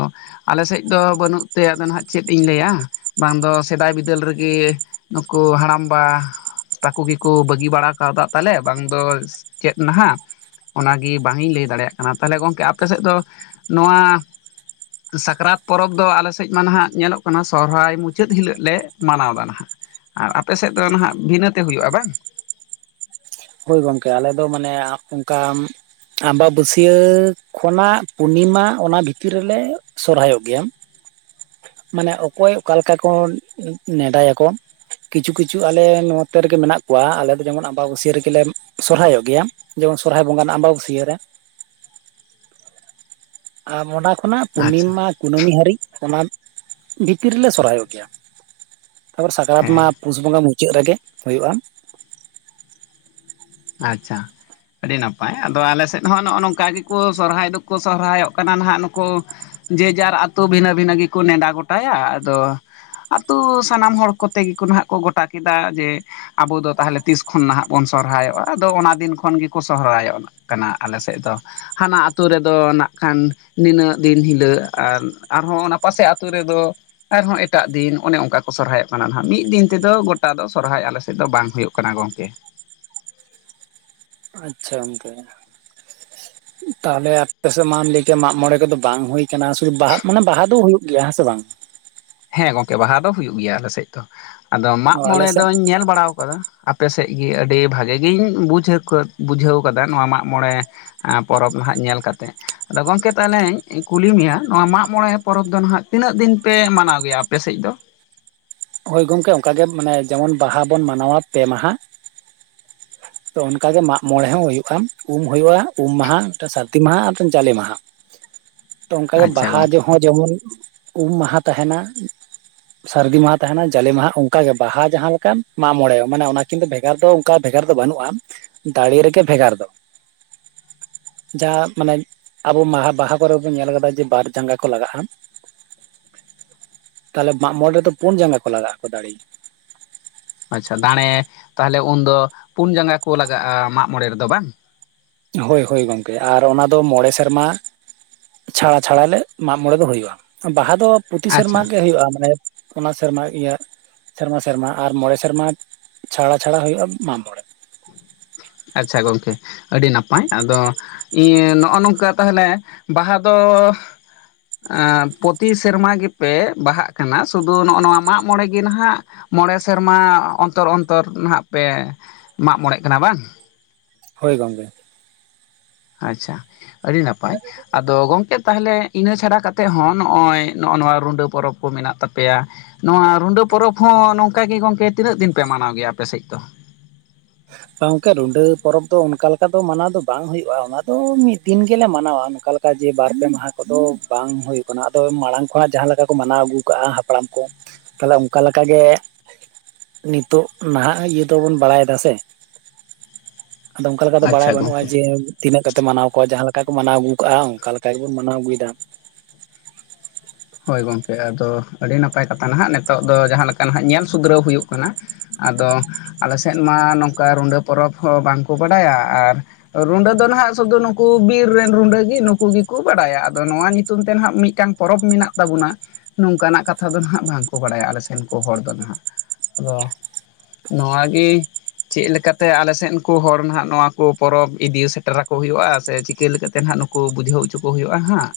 ᱟᱞᱮ ᱥᱮᱫ ᱫᱚ ᱵᱟᱹᱱᱩᱜ ᱛᱮ ᱟᱫᱚ ᱱᱦᱟᱸᱜ ᱪᱮᱫ ᱤᱧ ᱞᱟᱹᱭᱟ ᱵᱟᱝ ᱫᱚ ᱥᱮᱫᱟᱭ ᱵᱤᱫᱟᱹᱞ ᱨᱮᱜᱤ ᱱᱩᱠᱩ ᱦᱟᱲᱟᱢᱵᱟ ᱛᱟᱠᱩ ᱜᱮᱠᱩ ᱵᱟᱹᱜᱤ ᱵᱟᱲᱟ ᱠᱟᱣᱫᱟ ᱛᱟᱞᱮ ᱵᱟᱝ ᱫᱚ ᱪᱮᱫ ᱱᱟᱦᱟᱜ ᱚᱱᱟᱜᱮ ᱵᱟᱝ ᱤᱧ ᱞᱟᱹᱭ ᱫᱟᱲᱮᱭᱟᱜ ᱠᱟᱱᱟ ᱛᱟᱞᱦᱮ ᱜᱚᱝᱠᱮ ᱟᱯᱮ ᱥᱮᱫ ᱫᱚ ᱱᱚᱣᱟ ᱥᱟᱠᱨᱟᱛ ᱯᱚᱨᱚᱵᱽ ᱫᱚ ᱟᱞᱮ ᱥᱮᱫ ᱢᱟ ᱱᱟᱦᱟᱜ ᱧᱮᱞᱚᱜ ᱠᱟᱱᱟ ᱥᱨᱦᱟᱭ ᱢᱩᱪᱟᱹᱫ ᱦᱤᱞᱳᱜ ᱞᱮ ᱢᱟᱱᱟᱣᱫᱟ ᱱᱷᱟᱜ ᱟᱨ ᱟᱯᱮ ᱥᱮᱫ ᱫᱚ ᱱᱟᱦᱟᱜ ᱵᱷᱤᱱᱟᱹᱛᱮ ᱦᱩᱭᱩᱜᱼᱟ ᱵᱟᱝ? ᱦᱳᱭ ᱜᱚᱝᱠᱮ ᱟᱞᱮ ᱫᱚ ᱢᱟᱱᱮ ᱟᱯ ᱚᱝᱠᱟ ᱟᱢᱵᱟᱵᱟᱹᱥᱭᱟᱹ ᱠᱷᱚᱱᱟᱜ ᱯᱩᱨᱱᱤᱢᱟ ᱚᱱᱟ ᱵᱷᱤᱛᱤᱨ ᱨᱮᱞᱮ ᱥᱚᱨᱦᱟᱭᱚᱜ ᱜᱮᱭᱟ ᱢᱟᱱᱮ ᱚᱠᱚᱭ ᱚᱠᱟᱞᱮᱠᱟ ᱠᱚ ᱱᱮᱰᱟᱭᱟᱠᱚ ᱠᱤᱪᱷᱩ ᱠᱤᱪᱷᱩ ᱟᱞᱮ ᱱᱚᱛᱮ ᱨᱮᱜᱮ ᱢᱮᱱᱟᱜ ᱠᱚᱣᱟ ᱟᱞᱮ ᱫᱚ ᱡᱮᱢᱚᱱ ᱟᱸᱵᱟᱵᱟᱹᱥᱭᱟᱹ ᱨᱮᱜᱮ ᱠᱞᱮᱢ ᱥᱚᱨᱦᱟᱭ-ᱚᱜ ᱜᱮᱭᱟ ᱡᱮᱢᱚᱱ ᱥᱚᱨᱦᱟᱭ ᱵᱚᱸᱜᱟ ᱨᱮᱱᱟᱜ ᱟᱢᱵᱟᱵᱟᱹᱥᱭᱟᱹ ᱨᱮ ᱟᱨ ᱚᱱᱟ ᱠᱷᱚᱱᱟᱜ ᱟᱪᱪᱷᱟ ᱯᱩᱱᱱᱤᱢᱟ ᱠᱩᱱᱟᱹᱢᱤ ᱦᱟᱹᱨᱤᱡ ᱚᱱᱟ ᱵᱷᱤᱛᱤᱨ ᱨᱮᱞᱮ ᱥᱚᱨᱦᱟᱭ-ᱚᱜ ᱜᱮᱭᱟ ᱛᱟᱯᱚᱨ ᱥᱟᱠᱨᱟᱛ ᱢᱟ ᱦᱮᱸ ᱯᱩᱥ ᱵᱚᱸᱜᱟ ᱢᱩᱪᱟᱹᱫ ᱨᱮᱜᱮ ᱦᱩᱭᱩᱜᱼᱟ ᱟᱪᱪᱷᱟ ᱟᱹᱰᱤ ᱱᱟᱯᱟᱭ ᱟᱫᱚ ᱟᱞᱮ ᱥᱮᱫ ᱦᱚᱸ ᱱᱚᱜᱼᱚ ᱱᱚᱝᱠᱟ ᱜᱮᱠᱚ ᱥᱚᱨᱦᱟᱭ ᱫᱩᱠᱩ ᱥᱚᱨᱦᱟᱭ-ᱚᱜ ᱠᱟᱱᱟ ᱱᱟᱦᱜ ᱱᱩᱠᱩ ᱼᱼ ᱡᱮᱡᱟᱨ ᱟᱛᱳ ᱵᱷᱤᱱᱟᱹ ᱵᱷᱤᱱᱟᱹ ᱜᱮᱠᱚ ᱱᱮᱰᱟ ᱜᱚᱴᱟᱭᱟ᱾ ᱟᱫᱚ ᱼᱼ ᱟᱛᱩ ᱥᱟᱱᱟᱢ ᱦᱚᱲ ᱠᱚᱛᱮ ᱜᱮᱠᱚ ᱱᱟᱦᱜ ᱠᱚ ᱜᱚᱴᱟ ᱠᱮᱫᱟ ᱡᱮ ᱼᱼ ᱟᱵᱚ ᱫᱚ ᱛᱟᱦᱞᱮ ᱛᱤᱥ ᱠᱷᱚᱱ ᱱᱟᱦᱟᱜ ᱵᱚᱱ ᱥᱚᱨᱦᱟᱭ ᱚᱜᱼᱟ? ᱟᱫᱚ ᱚᱱᱟ ᱫᱤᱱ ᱠᱷᱚᱱ ᱜᱮᱠᱚ ᱥᱚᱦᱚᱨᱟᱭ-ᱚᱜ ᱠᱟᱱᱟ ᱟᱞᱮᱥᱮᱱ ᱫᱚ। ᱦᱟᱱᱟ ᱟᱹᱛᱩᱳ ᱨᱮᱫᱚ ᱱᱟᱜ ᱠᱷᱟᱱ ᱱᱤᱱᱟᱹᱜ ᱫᱤᱱ ᱦᱤᱞᱳᱜ ᱟᱨ ᱟᱨᱦᱚᱸ ᱚᱱᱟ ᱯᱟᱥᱮ ᱟᱹᱛᱩ ᱨᱮᱫᱚ ᱼᱼ ᱟᱨᱦᱚᱸ ᱮᱴᱟᱜ ᱫᱤᱱ ᱚᱱᱮ ᱚᱱᱠᱟ ᱠᱚ ᱥᱚᱨᱦᱟᱭ-ᱚᱜ ᱠᱟᱱᱟ ᱱᱦᱟᱜ ᱢᱤᱫ ᱫᱤᱱ ᱛᱮᱫᱚ ᱜᱚᱴᱟ ᱫᱚ ᱥᱚᱨᱦᱟᱭ ᱟᱞᱮ ᱥᱮᱫ ᱫᱚ ᱵᱟᱝ ᱦᱩᱭᱩᱜ ᱼᱼ ᱠᱟᱱᱟ ᱜᱚᱝᱠᱮ। ᱟᱪᱪᱷᱟ ᱜᱚᱝᱠᱮ ᱛᱟᱦᱟᱞᱮ ᱟᱯᱮ ᱥᱮᱫ ᱢᱟᱢ ᱞᱟᱹᱭᱠᱮᱭᱟ ᱢᱟᱜ ᱢᱚᱲᱮ ᱠᱚᱫᱚ ᱵᱟᱝ ᱦᱩᱭ ᱠᱟᱱᱟ ᱥᱩᱫᱩ ᱵᱟᱦᱟᱜ ᱢᱟᱱᱮ ᱵᱟᱦᱟ ᱫᱚ ᱦᱩᱭᱩᱜ ᱜᱮᱭᱟ ᱦᱮᱸᱥᱮ ᱵᱟᱝ। ᱦᱮᱸ ᱜᱚᱝᱠᱮ ᱵᱟᱦᱟ ᱫᱚ ᱦᱩᱭᱩᱜ ᱜᱮᱭᱟ ᱟᱞᱮ ᱥᱮᱫ ᱫᱚ ᱟᱫᱚ ᱢᱟᱜ ᱚ ᱟᱞᱮ ᱢᱚᱬᱮ ᱥᱮᱫ ᱫᱚᱧ ᱧᱮᱞ ᱵᱟᱲᱟᱣ ᱼᱼ ᱟᱠᱟᱫᱟ [inaudible] ᱟᱯᱮ ᱥᱮᱫ ᱜᱤ ᱟᱹᱰᱤ ᱵᱷᱟᱜᱮ ᱜᱤᱧ ᱵᱩᱡᱷᱟᱹᱠᱟᱹ ᱵᱩᱡᱷᱟᱹᱣ ᱠᱟᱫᱟ ᱱᱚᱣᱟ ᱢᱟᱜᱽᱢᱚᱬᱮ ᱟ ᱯᱚᱨᱚᱵᱽ ᱱᱟᱷᱟᱜ ᱧᱮᱞ ᱠᱟᱛᱮ ᱟᱫᱚ ᱜᱚᱝᱠᱮ ᱛᱟᱦᱞᱮᱧ ᱠᱩᱞᱤ ᱢᱮᱭᱟ ᱱᱚᱣᱟ ᱢᱟᱜᱽ ᱢᱚᱬᱮ ᱯᱚᱨᱚᱵᱽ ᱫᱚ ᱱᱷᱟᱜ ᱛᱤᱱᱟᱹᱜ ᱫᱤᱱ ᱯᱮ ᱢᱟᱱᱟᱣ ᱜᱮᱭᱟ ᱟᱯᱮ ᱥᱮᱡ ᱫᱚ? ᱦᱳᱭ ᱜᱚᱝᱠᱮ ᱚᱱᱠᱟᱜ ᱜᱮ ᱢᱟᱱᱮ ᱡᱮᱢᱚᱱ ᱵᱟᱦᱟ ᱵᱚᱱ ᱢᱟᱱᱟᱣ-ᱟ ᱯᱮ ᱢᱟᱦᱟ। ᱛᱚ ᱚᱱᱠᱟᱜ ᱜᱮ ᱢᱟᱜ ᱢᱚᱬᱮ ᱦᱚᱸ ᱦᱩᱭᱩᱜᱼᱟ ᱩᱢ ᱦᱩᱭᱩᱜᱼᱟ ᱩᱢ ᱢᱟᱦᱟ ᱢᱤᱫᱴᱟᱝ [inaudible] ᱥᱟᱨᱫᱤ ᱢᱟᱦᱟ ᱟᱨ ᱢᱤᱫᱴᱟᱝ [inaudible] ᱡᱟᱞᱮ ᱢᱟᱦᱟ। ᱛᱚ ᱚᱱᱠᱟᱜᱮ ᱟᱪᱪᱷᱟ ᱵᱟᱦᱟ ᱜᱚᱝᱠᱮ ᱡᱮᱦᱚᱸ ᱡᱮᱢᱚᱱ ᱩᱢ ᱢᱟᱦᱟ ᱛᱟᱦᱮᱱᱟ᱾ ᱥᱟᱹᱨᱫᱤ ᱢᱟᱦᱟᱸ ᱛᱟᱦᱮᱱᱟ ᱡᱟᱞᱮ ᱢᱟᱦᱟᱸ ᱚᱱᱠᱟᱜᱮ ᱵᱟᱦᱟ ᱡᱟᱦᱟᱸ ᱞᱮᱠᱟᱱ ᱢᱟᱜ ᱢᱚᱬᱮ ᱢᱟᱱᱮ ᱚᱱᱟ ᱠᱤᱱᱛᱩ ᱵᱷᱮᱜᱟᱨ ᱫᱚ ᱚᱱᱠᱟ ᱵᱷᱮᱜᱟᱨ ᱼᱼ ᱫᱚ ᱵᱟᱹᱱᱩᱜᱼᱟ ᱫᱟᱲᱮ ᱨᱮᱜᱮ ᱵᱷᱮᱜᱟᱨ ᱫᱚ। ᱡᱟᱦᱟᱸ ᱢᱟᱱᱮ ᱟᱵᱚ ᱢᱟᱦᱟ ᱵᱟᱦᱟ ᱠᱚᱨᱮ ᱵᱚᱱ ᱧᱮᱞ ᱠᱟᱫᱟ ᱡᱮ ᱵᱟᱨ ᱡᱟᱸᱜᱟ ᱠᱚ ᱞᱟᱜᱟᱜᱼᱟ। ᱛᱟᱞᱦᱮ ᱢᱟᱜ ᱢᱚᱬᱮ ᱨᱮᱫᱚ ᱯᱩᱱ ᱡᱟᱸᱜᱟ ᱠᱚ ᱞᱟᱜᱟᱜᱼᱟᱠᱚ ᱫᱟᱲᱮ। ᱟᱪᱪᱷᱟ ᱫᱟᱸᱲᱮ ᱛᱟᱦᱟᱞᱮ ᱩᱱᱫᱚ ᱯᱩᱱ ᱡᱟᱸᱜᱟ ᱠᱚ ᱞᱟᱜᱟᱜᱼᱟ ᱢᱟᱜ ᱢᱚᱬᱮ ᱨᱮᱫᱚ ᱵᱟᱝ? ᱦᱳᱭ ᱦᱳᱭ ᱜᱚᱢᱠᱮ ᱟᱨ ᱚᱱᱟᱫᱚ ᱢᱚᱬᱮ ᱥᱮᱨᱢᱟ ᱼᱼ ᱪᱷᱟᱲᱟ ᱪᱷᱟᱲᱟᱞᱮ ᱢᱟᱜ ᱢᱚᱬᱮ ᱫᱚ ᱦᱩᱭᱩᱜᱼᱟ᱾ ᱵᱟᱦᱟ ᱫᱚ ᱯᱨᱚᱛᱤ ᱥᱮᱨᱢᱟ ᱟᱪᱪᱷᱟ ᱜᱮ ᱦᱩᱭᱩᱜᱼᱟ᱾ ᱢᱟᱱᱮ ᱼᱼ ᱚᱱᱟ ᱥᱮᱨᱢᱟ ᱤᱭᱟᱹ ᱥᱮᱨᱢᱟ ᱥᱮᱨᱢᱟ ᱟᱨ ᱢᱚᱬᱮ ᱥᱮᱨᱢᱟ ᱪᱷᱟᱲᱟ ᱪᱷᱟᱲᱟ ᱦᱩᱭᱩᱜᱼᱟ ᱢᱟᱜ ᱢᱚᱬᱮ। [inaudible] ᱟᱪᱪᱷᱟ ᱜᱚᱢᱠᱮ ᱟᱹᱰᱤ ᱱᱟᱯᱟᱭ᱾ ᱟᱫᱚ ᱼᱼ ᱤᱭᱟᱹ ᱱᱚᱜᱼᱚ ᱱᱚᱝᱠᱟ ᱛᱟᱦᱟᱞᱮ ᱵᱟᱦᱟ ᱫᱚ ᱼᱼ ᱟᱸ ᱯᱨᱚᱛᱤ ᱥᱮᱨᱢᱟ ᱜᱮᱯᱮ ᱵᱟᱦᱟᱜ ᱠᱟᱱᱟ ᱥᱩᱫᱷᱩ ᱱᱚᱜᱼᱚ ᱱᱚᱣᱟ ᱢᱟᱜ ᱢᱚᱬᱮ ᱜᱮ ᱱᱟᱦᱟᱸᱜ ᱼᱼ ᱢᱚᱬᱮ ᱥᱮᱨᱢᱟ ᱚᱱᱛᱚᱨ ᱚᱱᱛᱚᱨ ᱱᱟᱦᱟᱸᱜ ᱯᱮ ᱢᱟᱜ ᱢᱚᱬᱮᱜ ᱠᱟᱱᱟ ᱵᱟᱝ? ᱦᱳᱭ ᱜᱚᱝᱠᱮ ᱟᱪᱪᱷᱟ ᱟᱹᱰᱤ ᱱᱟᱯᱟᱭ। ᱟᱫᱚ ᱜᱚᱢᱠᱮ ᱛᱟᱦᱟᱞᱮ ᱤᱱᱟᱹ ᱪᱷᱟᱲᱟ ᱠᱟᱛᱮᱫ ᱦᱚᱸ ᱱᱚᱜᱼᱚᱭ ᱱᱚᱜᱼᱚ ᱱᱚᱣᱟ ᱨᱩᱰᱟᱹ ᱯᱚᱨᱚᱵᱽ ᱠᱚ ᱢᱮᱱᱟᱜ ᱛᱟᱯᱮᱭᱟ᱾ ᱱᱚᱣᱟ ᱨᱩᱰᱟᱹ ᱯᱚᱨᱚᱵᱽ ᱦᱚᱸ ᱱᱚᱝᱠᱟ ᱜᱮ ᱜᱚᱝᱠᱮ ᱛᱤᱱᱟᱹᱜ ᱫᱤᱱ ᱯᱮ ᱢᱟᱱᱟᱣ ᱜᱮᱭᱟ ᱟᱯᱮ ᱥᱮᱫ ᱫᱚ? ᱜᱚᱝᱠᱮ ᱨᱩᱰᱟᱹ ᱯᱚᱨᱚᱵᱽ ᱫᱚ ᱚᱱᱠᱟ ᱞᱮᱠᱟ ᱫᱚ ᱢᱟᱱᱟᱣ ᱫᱚ ᱵᱟᱝ ᱦᱩᱭᱩᱜᱼᱟ ᱚᱱᱟ ᱫᱚ ᱢᱤᱫ ᱫᱤᱱ ᱜᱮᱞᱮ ᱢᱟᱱᱟᱣᱟ ᱚᱱᱠᱟ ᱼᱼ ᱞᱮᱠᱟ [inaudible] ᱚᱱᱠᱟ ᱡᱮ ᱵᱟᱨ ᱯᱮ ᱢᱟᱦᱟ ᱠᱚᱫᱚ ᱵᱟᱝ ᱦᱩᱭ ᱠᱟᱱᱟ ᱟᱫᱚ ᱢᱟᱲᱟᱝ ᱠᱷᱚᱱᱟᱜ ᱡᱟᱦᱟᱸ ᱞᱮᱠᱟ ᱠᱚ ᱢᱟᱱᱟᱣ ᱟᱹᱜᱩ ᱠᱟᱜᱼᱟ᱾ ᱦᱟᱯᱲᱟᱢ ᱠᱚ। ᱛᱟᱦᱟᱞᱮ ᱚᱱᱠᱟ ᱞᱮᱠᱟ ᱜᱮ ᱱᱤᱛᱚᱜ ᱱᱟᱦᱟᱸᱜ ᱤᱭᱟᱹ ᱫᱚᱵᱚᱱ ᱵᱟᱲᱟᱭ ᱮᱫᱟ ᱥᱮ? ᱟᱫᱚ ᱚᱱᱠᱟ ᱫᱚ ᱵᱟᱲᱟᱭ ᱟᱪᱪᱷᱟ ᱵᱟᱹᱱᱩᱜᱼᱟ ᱜᱚᱝᱠᱮ ᱡᱮ ᱼᱼ ᱛᱤᱱᱟᱹᱜ ᱠᱟᱛᱮ ᱢᱟᱱᱟᱣ ᱠᱚᱣᱟ ᱡᱟᱦᱟᱸ ᱞᱮᱠᱟ ᱠᱚ ᱢᱟᱱᱟᱣ ᱟᱹᱜᱩ ᱠᱟᱜᱼᱟ ᱚᱱᱠᱟ ᱞᱮᱠᱟ ᱜᱮᱵᱚᱱ ᱢᱟᱱᱟᱣ ᱟᱹᱜᱩᱭᱮᱫᱟ। ᱦᱳᱭ ᱜᱚᱢᱠᱮ ᱟᱫᱚ ᱟᱹᱰᱤ ᱱᱟᱯᱟᱭ ᱠᱟᱛᱷᱟ ᱱᱟᱦᱟᱸᱜ ᱱᱤᱛᱚᱜ ᱫᱚ ᱡᱟᱦᱟᱸ ᱞᱮᱠᱟ ᱱᱟᱦᱟᱸᱜ ᱧᱮᱞ ᱥᱩᱫᱷᱨᱟᱹᱣ ᱦᱩᱭᱩᱜ ᱠᱟᱱᱟ᱾ ᱟᱫᱚ ᱟᱞᱮ ᱥᱮᱫ ᱢᱟ ᱱᱚᱝᱠᱟ ᱨᱩᱰᱟᱹ ᱯᱚᱨᱚᱵᱽ ᱦᱚᱸ ᱵᱟᱝᱠᱚ ᱵᱟᱰᱟᱭᱟ᱾ ᱟᱨ ᱼᱼ ᱨᱩᱸᱰᱟᱹ ᱫᱚ ᱱᱟᱦᱟᱸᱜ ᱥᱩᱫᱩ ᱱᱩᱠᱩ ᱵᱤᱨ ᱨᱮᱱ ᱨᱩᱰᱟᱹ ᱜᱮ ᱱᱩᱠᱩ ᱜᱮᱠᱚ ᱵᱟᱲᱟᱭᱟ᱾ ᱟᱫᱚ ᱱᱚᱣᱟ ᱧᱩᱛᱩᱢ ᱛᱮ ᱱᱟᱦᱟᱸᱜ ᱢᱤᱫᱴᱟᱝ ᱼᱼ ᱯᱚᱨᱚᱵᱽ ᱢᱮᱱᱟᱜ ᱼᱼ ᱛᱟᱵᱚᱱᱟ ᱱᱚᱝᱠᱟᱱᱟᱜ ᱠᱟᱛᱷᱟ ᱫᱚ ᱱᱟᱦᱟᱸᱜ ᱵᱟᱝᱠᱚ ᱵᱟᱲᱟᱭᱟ ᱟᱞᱮ ᱥᱮᱱ ᱠᱚ ᱦᱚᱲ ᱫᱚ ᱱᱟᱦᱟᱸᱜ᱾ ᱟᱫᱚ ᱼᱼ ᱱᱚᱣᱟ ᱜᱮ ᱼᱼ ᱪᱮᱫ ᱞᱮᱠᱟᱛᱮ ᱟᱞᱮ ᱥᱮᱫ ᱠᱚ ᱦᱚᱲ ᱱᱟᱦᱟᱸᱜ ᱱᱚᱣᱟ ᱠᱚ ᱯᱚᱨᱚᱵᱽ ᱤᱫᱤ ᱥᱮᱴᱮᱨᱟᱠᱚ ᱦᱩᱭᱩᱜᱼᱟ? ᱥᱮ ᱪᱤᱠᱟᱹ ᱞᱮᱠᱟ ᱛᱮ ᱱᱟᱦᱟᱸᱜ ᱼᱼ ᱱᱩᱠᱩ [inaudible] ᱠᱚ ᱵᱩᱡᱷᱟᱹᱣ ᱦᱚᱪᱚ ᱠᱚ ᱦᱩᱭᱩᱜᱼᱟ ᱦᱟᱸᱜ।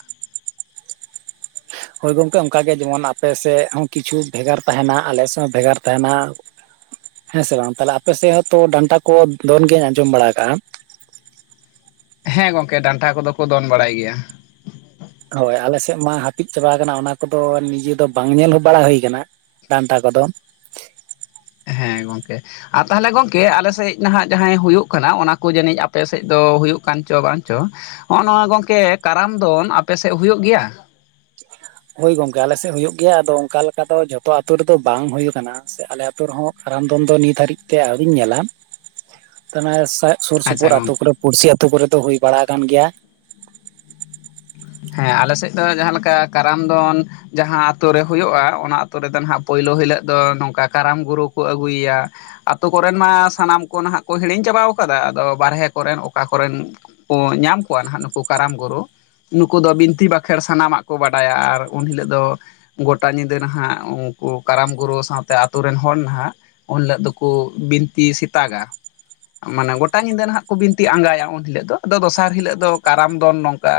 ᱦᱳᱭ ᱜᱚᱝᱠᱮ ᱚᱱᱠᱟᱜ ᱜᱮ ᱡᱮᱢᱚᱱ ᱟᱯᱮ ᱥᱮᱫ ᱦᱚᱸ ᱠᱤᱪᱷᱩ ᱵᱷᱮᱜᱟᱨ ᱛᱟᱦᱮᱱᱟ ᱟᱞᱮ ᱥᱮᱫ ᱦᱚᱸ ᱵᱷᱮᱜᱟᱨ ᱛᱟᱦᱮᱱᱟ᱾ ᱦᱮᱸ ᱥᱮ ᱵᱟᱝ ᱛᱟᱦᱟᱞᱮ ᱟᱯᱮᱥᱮᱫ ᱦᱚᱸ ᱛᱚ ᱰᱟᱱᱴᱟ ᱠᱚ ᱫᱚᱱ ᱜᱮᱭᱟᱧ ᱟᱸᱡᱚᱢ ᱵᱟᱲᱟ ᱠᱟᱜᱼᱟ। ᱦᱮᱸ ᱜᱚᱝᱠᱮ ᱰᱟᱱᱴᱟ ᱠᱚᱫᱚ ᱠᱚ ᱫᱚᱱ ᱵᱟᱲᱟᱭ ᱜᱮᱭᱟ। ᱦᱳᱭ ᱟᱞᱮᱥᱮᱫ ᱢᱟ ᱦᱟᱹᱯᱤᱫ ᱪᱟᱵᱟ ᱟᱠᱟᱱᱟ ᱚᱱᱟ ᱠᱚᱫᱚ ᱱᱤᱡᱮ ᱫᱚ ᱵᱟᱝ ᱧᱮᱞ ᱦᱚᱸ ᱵᱟᱲᱟ ᱦᱩᱭ ᱠᱟᱱᱟ। ᱰᱟᱱᱴᱟ ᱠᱚᱫᱚ ᱦᱮᱸ ᱜᱚᱝᱠᱮ ᱟᱨ ᱛᱟᱦᱚᱞᱮ ᱜᱚᱢᱠᱮ ᱟᱞᱮ ᱥᱮᱫ ᱱᱟᱦᱟᱸᱜ ᱡᱟᱦᱟᱸᱭ ᱦᱩᱭᱩᱜ ᱠᱟᱱᱟ ᱚᱱᱟ ᱠᱚ ᱡᱟᱹᱱᱤᱡ ᱟᱯᱮ ᱥᱮᱫ ᱫᱚ ᱦᱩᱭᱩᱜ ᱠᱟᱱ ᱪᱚ ᱵᱟᱝ ᱪᱚ ᱦᱚᱸᱜᱼᱚ ᱱᱚᱣᱟ ᱜᱚᱝᱠᱮ ᱠᱟᱨᱟᱢ ᱫᱚᱱ ᱟᱯᱮ ᱥᱮᱫ ᱦᱩᱭᱩᱜ ᱜᱮᱭᱟ ᱦᱳᱭ ᱜᱚᱝᱠᱮ ᱟᱞᱮᱥᱮᱫ ᱦᱳᱭᱳᱜ ᱜᱮᱭᱟ ᱟᱫᱚ ᱚᱱᱠᱟ ᱞᱮᱠᱟ ᱫᱚ ᱡᱚᱛᱚ ᱟᱛᱳ ᱨᱮᱫᱚ ᱵᱟᱝ ᱦᱳ ᱟᱠᱟᱱᱟ ᱥᱮ ᱟᱞᱮ ᱟᱛᱳ ᱨᱮᱦᱚᱸ ᱠᱟᱨᱟᱢ ᱫᱚᱱ ᱫᱚ ᱱᱤᱛ ᱦᱟᱹᱨᱤᱡ ᱛᱮ ᱟᱹᱣᱨᱤᱧ ᱧᱮᱞᱟ [unintelligible] ᱥᱩᱨ ᱟᱪᱪᱷᱟ ᱥᱩᱯᱩᱨ ᱜᱚᱝᱠᱮ ᱟᱛᱳ ᱠᱚᱨᱮ ᱯᱩᱲᱥᱤ ᱟᱛᱳ ᱠᱚᱨᱮᱫ ᱫᱚ ᱦᱩᱭ ᱵᱟᱲᱟ ᱟᱠᱟᱱ ᱜᱮᱭᱟ ᱦᱮᱸ ᱟᱞᱮ ᱥᱮᱫ ᱫᱚ ᱡᱟᱦᱟᱸ ᱞᱮᱠᱟ ᱠᱟᱨᱟᱢ ᱫᱚᱱ ᱡᱟᱦᱟᱸ ᱟᱛᱳ ᱨᱮ ᱦᱩᱭᱩᱜᱼᱟ ᱚᱱᱟ ᱟᱹᱛᱩ ᱨᱮᱫᱚ ᱱᱟᱦᱟᱸᱜ ᱯᱳᱭᱞᱳ ᱦᱤᱞᱳᱜ ᱫᱚ ᱱᱚᱝᱠᱟ ᱠᱟᱨᱟᱢ ᱜᱩᱨᱩ ᱠᱚ ᱟᱹᱜᱩᱭᱮᱭᱟ ᱟᱛᱳ ᱠᱚᱨᱮᱱ ᱢᱟ ᱥᱟᱱᱟᱢ ᱠᱚ ᱱᱷᱟᱜ ᱠᱚ ᱦᱤᱲᱤᱧ ᱪᱟᱵᱟᱣ ᱠᱟᱫᱟ᱾ ᱟᱫᱚ ᱵᱟᱨᱦᱮ ᱠᱚᱨᱮᱱ ᱚᱠᱟ ᱠᱚᱨᱮᱱ ᱼᱼ ᱠᱚ ᱧᱟᱢ ᱠᱚᱣᱟ ᱱᱟᱦᱟᱸᱜ ᱱᱩᱠᱩ ᱠᱟᱨᱟᱢ ᱜᱩᱨᱩ ᱱᱩᱠᱩ ᱫᱚ ᱵᱤᱱᱛᱤ ᱵᱟᱠᱷᱮᱲ ᱥᱟᱱᱟᱢᱟᱜ ᱠᱚ ᱵᱟᱰᱟᱭᱟ ᱟᱨ ᱩᱱ ᱦᱤᱞᱳᱜ ᱫᱚ ᱜᱚᱴᱟ ᱧᱤᱫᱟᱹ ᱱᱟᱦᱟᱸᱜ ᱩᱱᱠᱩ ᱠᱟᱨᱟᱢ ᱜᱩᱨᱩ ᱥᱟᱶᱛᱮ ᱟᱛᱳ ᱨᱮᱱ ᱦᱚᱲ ᱱᱟᱦᱟᱸᱜ ᱩᱱ ᱦᱤᱞᱟᱹᱜ ᱫᱚᱠᱚ ᱵᱤᱱᱛᱤ ᱥᱮᱛᱟᱜᱟ ᱢᱟᱱᱮ ᱜᱚᱴᱟ ᱧᱤᱫᱟᱹ ᱱᱟᱜ ᱠᱚ ᱵᱤᱱᱛᱤ ᱟᱸᱜᱟᱭᱟ ᱩᱱ ᱦᱤᱞᱳᱜ ᱫᱚ ᱟᱫᱚ ᱫᱚᱥᱟᱨ ᱦᱤᱞᱳᱜ ᱫᱚ ᱠᱟᱨᱟᱢ ᱫᱚᱱ ᱱᱚᱝᱠᱟ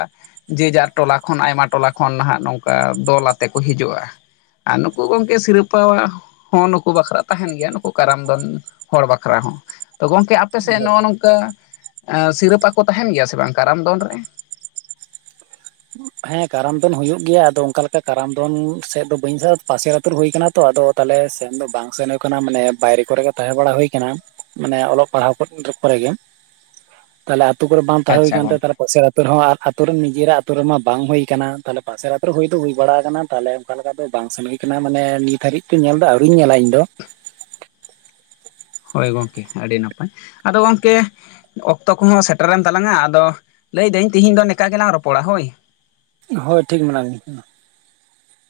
ᱡᱮ ᱡᱟᱨ ᱴᱚᱞᱟ ᱠᱷᱚᱱ ᱟᱭᱢᱟ ᱴᱚᱞᱟ ᱠᱷᱚᱱ ᱱᱟᱦᱟᱜ ᱱᱚᱝᱠᱟ ᱫᱚᱞ ᱟᱛᱮ ᱠᱚ ᱦᱤᱡᱩᱜᱼᱟ ᱟᱨ ᱱᱩᱠᱩ ᱜᱚᱝᱠᱮ ᱥᱤᱨᱯᱟᱣᱟ ᱦᱚᱸ ᱱᱩᱠᱩ ᱵᱟᱠᱷᱨᱟ ᱛᱟᱦᱮᱸᱱ ᱜᱮᱭᱟ ᱱᱩᱠᱩ ᱠᱟᱨᱟᱢ ᱫᱚᱱ ᱦᱚᱲ ᱵᱟᱠᱷᱨᱟ ᱦᱚᱸ ᱛᱚ ᱜᱚᱢᱠᱮ ᱟᱯᱮ ᱥᱮᱫ ᱱᱚᱜᱼᱚ ᱱᱚᱝᱠᱟ ᱥᱤᱨᱟᱹᱯᱟ ᱠᱚ ᱛᱟᱦᱮᱸᱱ ᱜᱮᱭᱟ ᱥᱮ ᱵᱟᱝ ᱠᱟᱨᱟᱢ ᱫᱚᱱ ᱨᱮ ᱦᱮᱸ ᱠᱟᱨᱟᱢ ᱫᱚᱱ ᱦᱩᱭᱩᱜ ᱜᱮᱭᱟ ᱟᱫᱚ ᱚᱱᱠᱟ ᱞᱮᱠᱟ ᱠᱟᱨᱟᱢ ᱫᱚᱱ ᱥᱮᱫ ᱫᱚ ᱵᱟᱹᱧ ᱯᱟᱥᱮᱨ ᱟᱹᱛᱩ ᱨᱮ ᱦᱩᱭ ᱟᱠᱟᱱᱟ ᱛᱚ ᱟᱫᱚ ᱛᱟᱦᱚᱞᱮ ᱥᱮᱱ ᱫᱚ ᱵᱟᱝ ᱥᱮᱱ ᱦᱳᱭ ᱟᱠᱟᱱᱟ ᱢᱟᱱᱮ ᱵᱟᱭᱨᱮ ᱠᱚᱨᱮ ᱜᱮ ᱛᱟᱦᱮᱸ ᱵᱟᱲᱟ ᱦᱩᱭ ᱟᱠᱟᱱᱟ ᱢᱟᱱᱮ ᱚᱞᱚᱜ ᱯᱟᱲᱦᱟᱜ ᱠᱚᱨᱮ ᱜᱮ ᱛᱟᱦᱚᱞᱮ ᱟᱛᱩ ᱠᱚᱨᱮ ᱵᱟᱝ ᱛᱟᱦᱮᱸ ᱟᱪᱪᱷᱟ ᱦᱩᱭᱠᱟᱱ ᱛᱮ ᱜᱚᱝᱠᱮ ᱛᱟᱦᱞᱮ ᱯᱟᱥᱮᱨ ᱟᱹᱛᱩ ᱨᱮᱦᱚᱸ ᱟᱨ ᱟᱹᱛᱩ ᱨᱮᱱ ᱱᱤᱡᱮᱨᱟᱜ ᱟᱹᱛᱩ ᱨᱮᱢᱟ ᱵᱟᱝ ᱦᱩᱭ ᱟᱠᱟᱱᱟ ᱛᱟᱦᱚᱞᱮ ᱯᱟᱥᱮᱨ ᱟᱛ ᱨᱮ ᱦᱩᱭ ᱫᱚ ᱦᱩᱭ ᱵᱟᱲᱟ ᱟᱠᱟᱱᱟ ᱛᱟᱦᱚᱞᱮ ᱚᱱᱠᱟ ᱞᱮᱠᱟ ᱫᱚ ᱵᱟᱝ ᱥᱮᱱ ᱦᱩᱭ ᱠᱟᱱᱟ ᱢᱟᱱᱮ ᱱᱤᱛ ᱦᱟᱹᱨᱤᱡ ᱧᱮᱞ ᱫᱚ ᱟᱹᱣᱨᱤᱧ ᱧᱮᱞᱟ ᱤᱧ ᱫᱚ ᱦᱳᱭ ᱜᱚᱢᱠᱮ ᱟᱹᱰᱤ ᱱᱟᱯᱟᱭ ᱟᱫᱚ ᱜᱚᱢᱠᱮ ᱚᱠᱛᱚ ᱠᱚᱦᱚᱸ ᱥᱮᱴᱨᱮᱱ ᱛᱟᱞᱟᱝᱼᱟ ᱟᱫᱚ ᱞᱟᱹᱭᱫᱟᱹᱧ ᱛᱮᱦᱤᱧ ᱫᱚ ᱱᱝᱠᱟ ᱜᱮᱞᱟᱝ ᱨᱚᱯᱚᱲᱟ ᱦᱳᱭ ᱦᱳᱭ ᱴᱷᱤᱠ ᱢᱮᱱᱟᱜ ᱞᱤᱧᱟ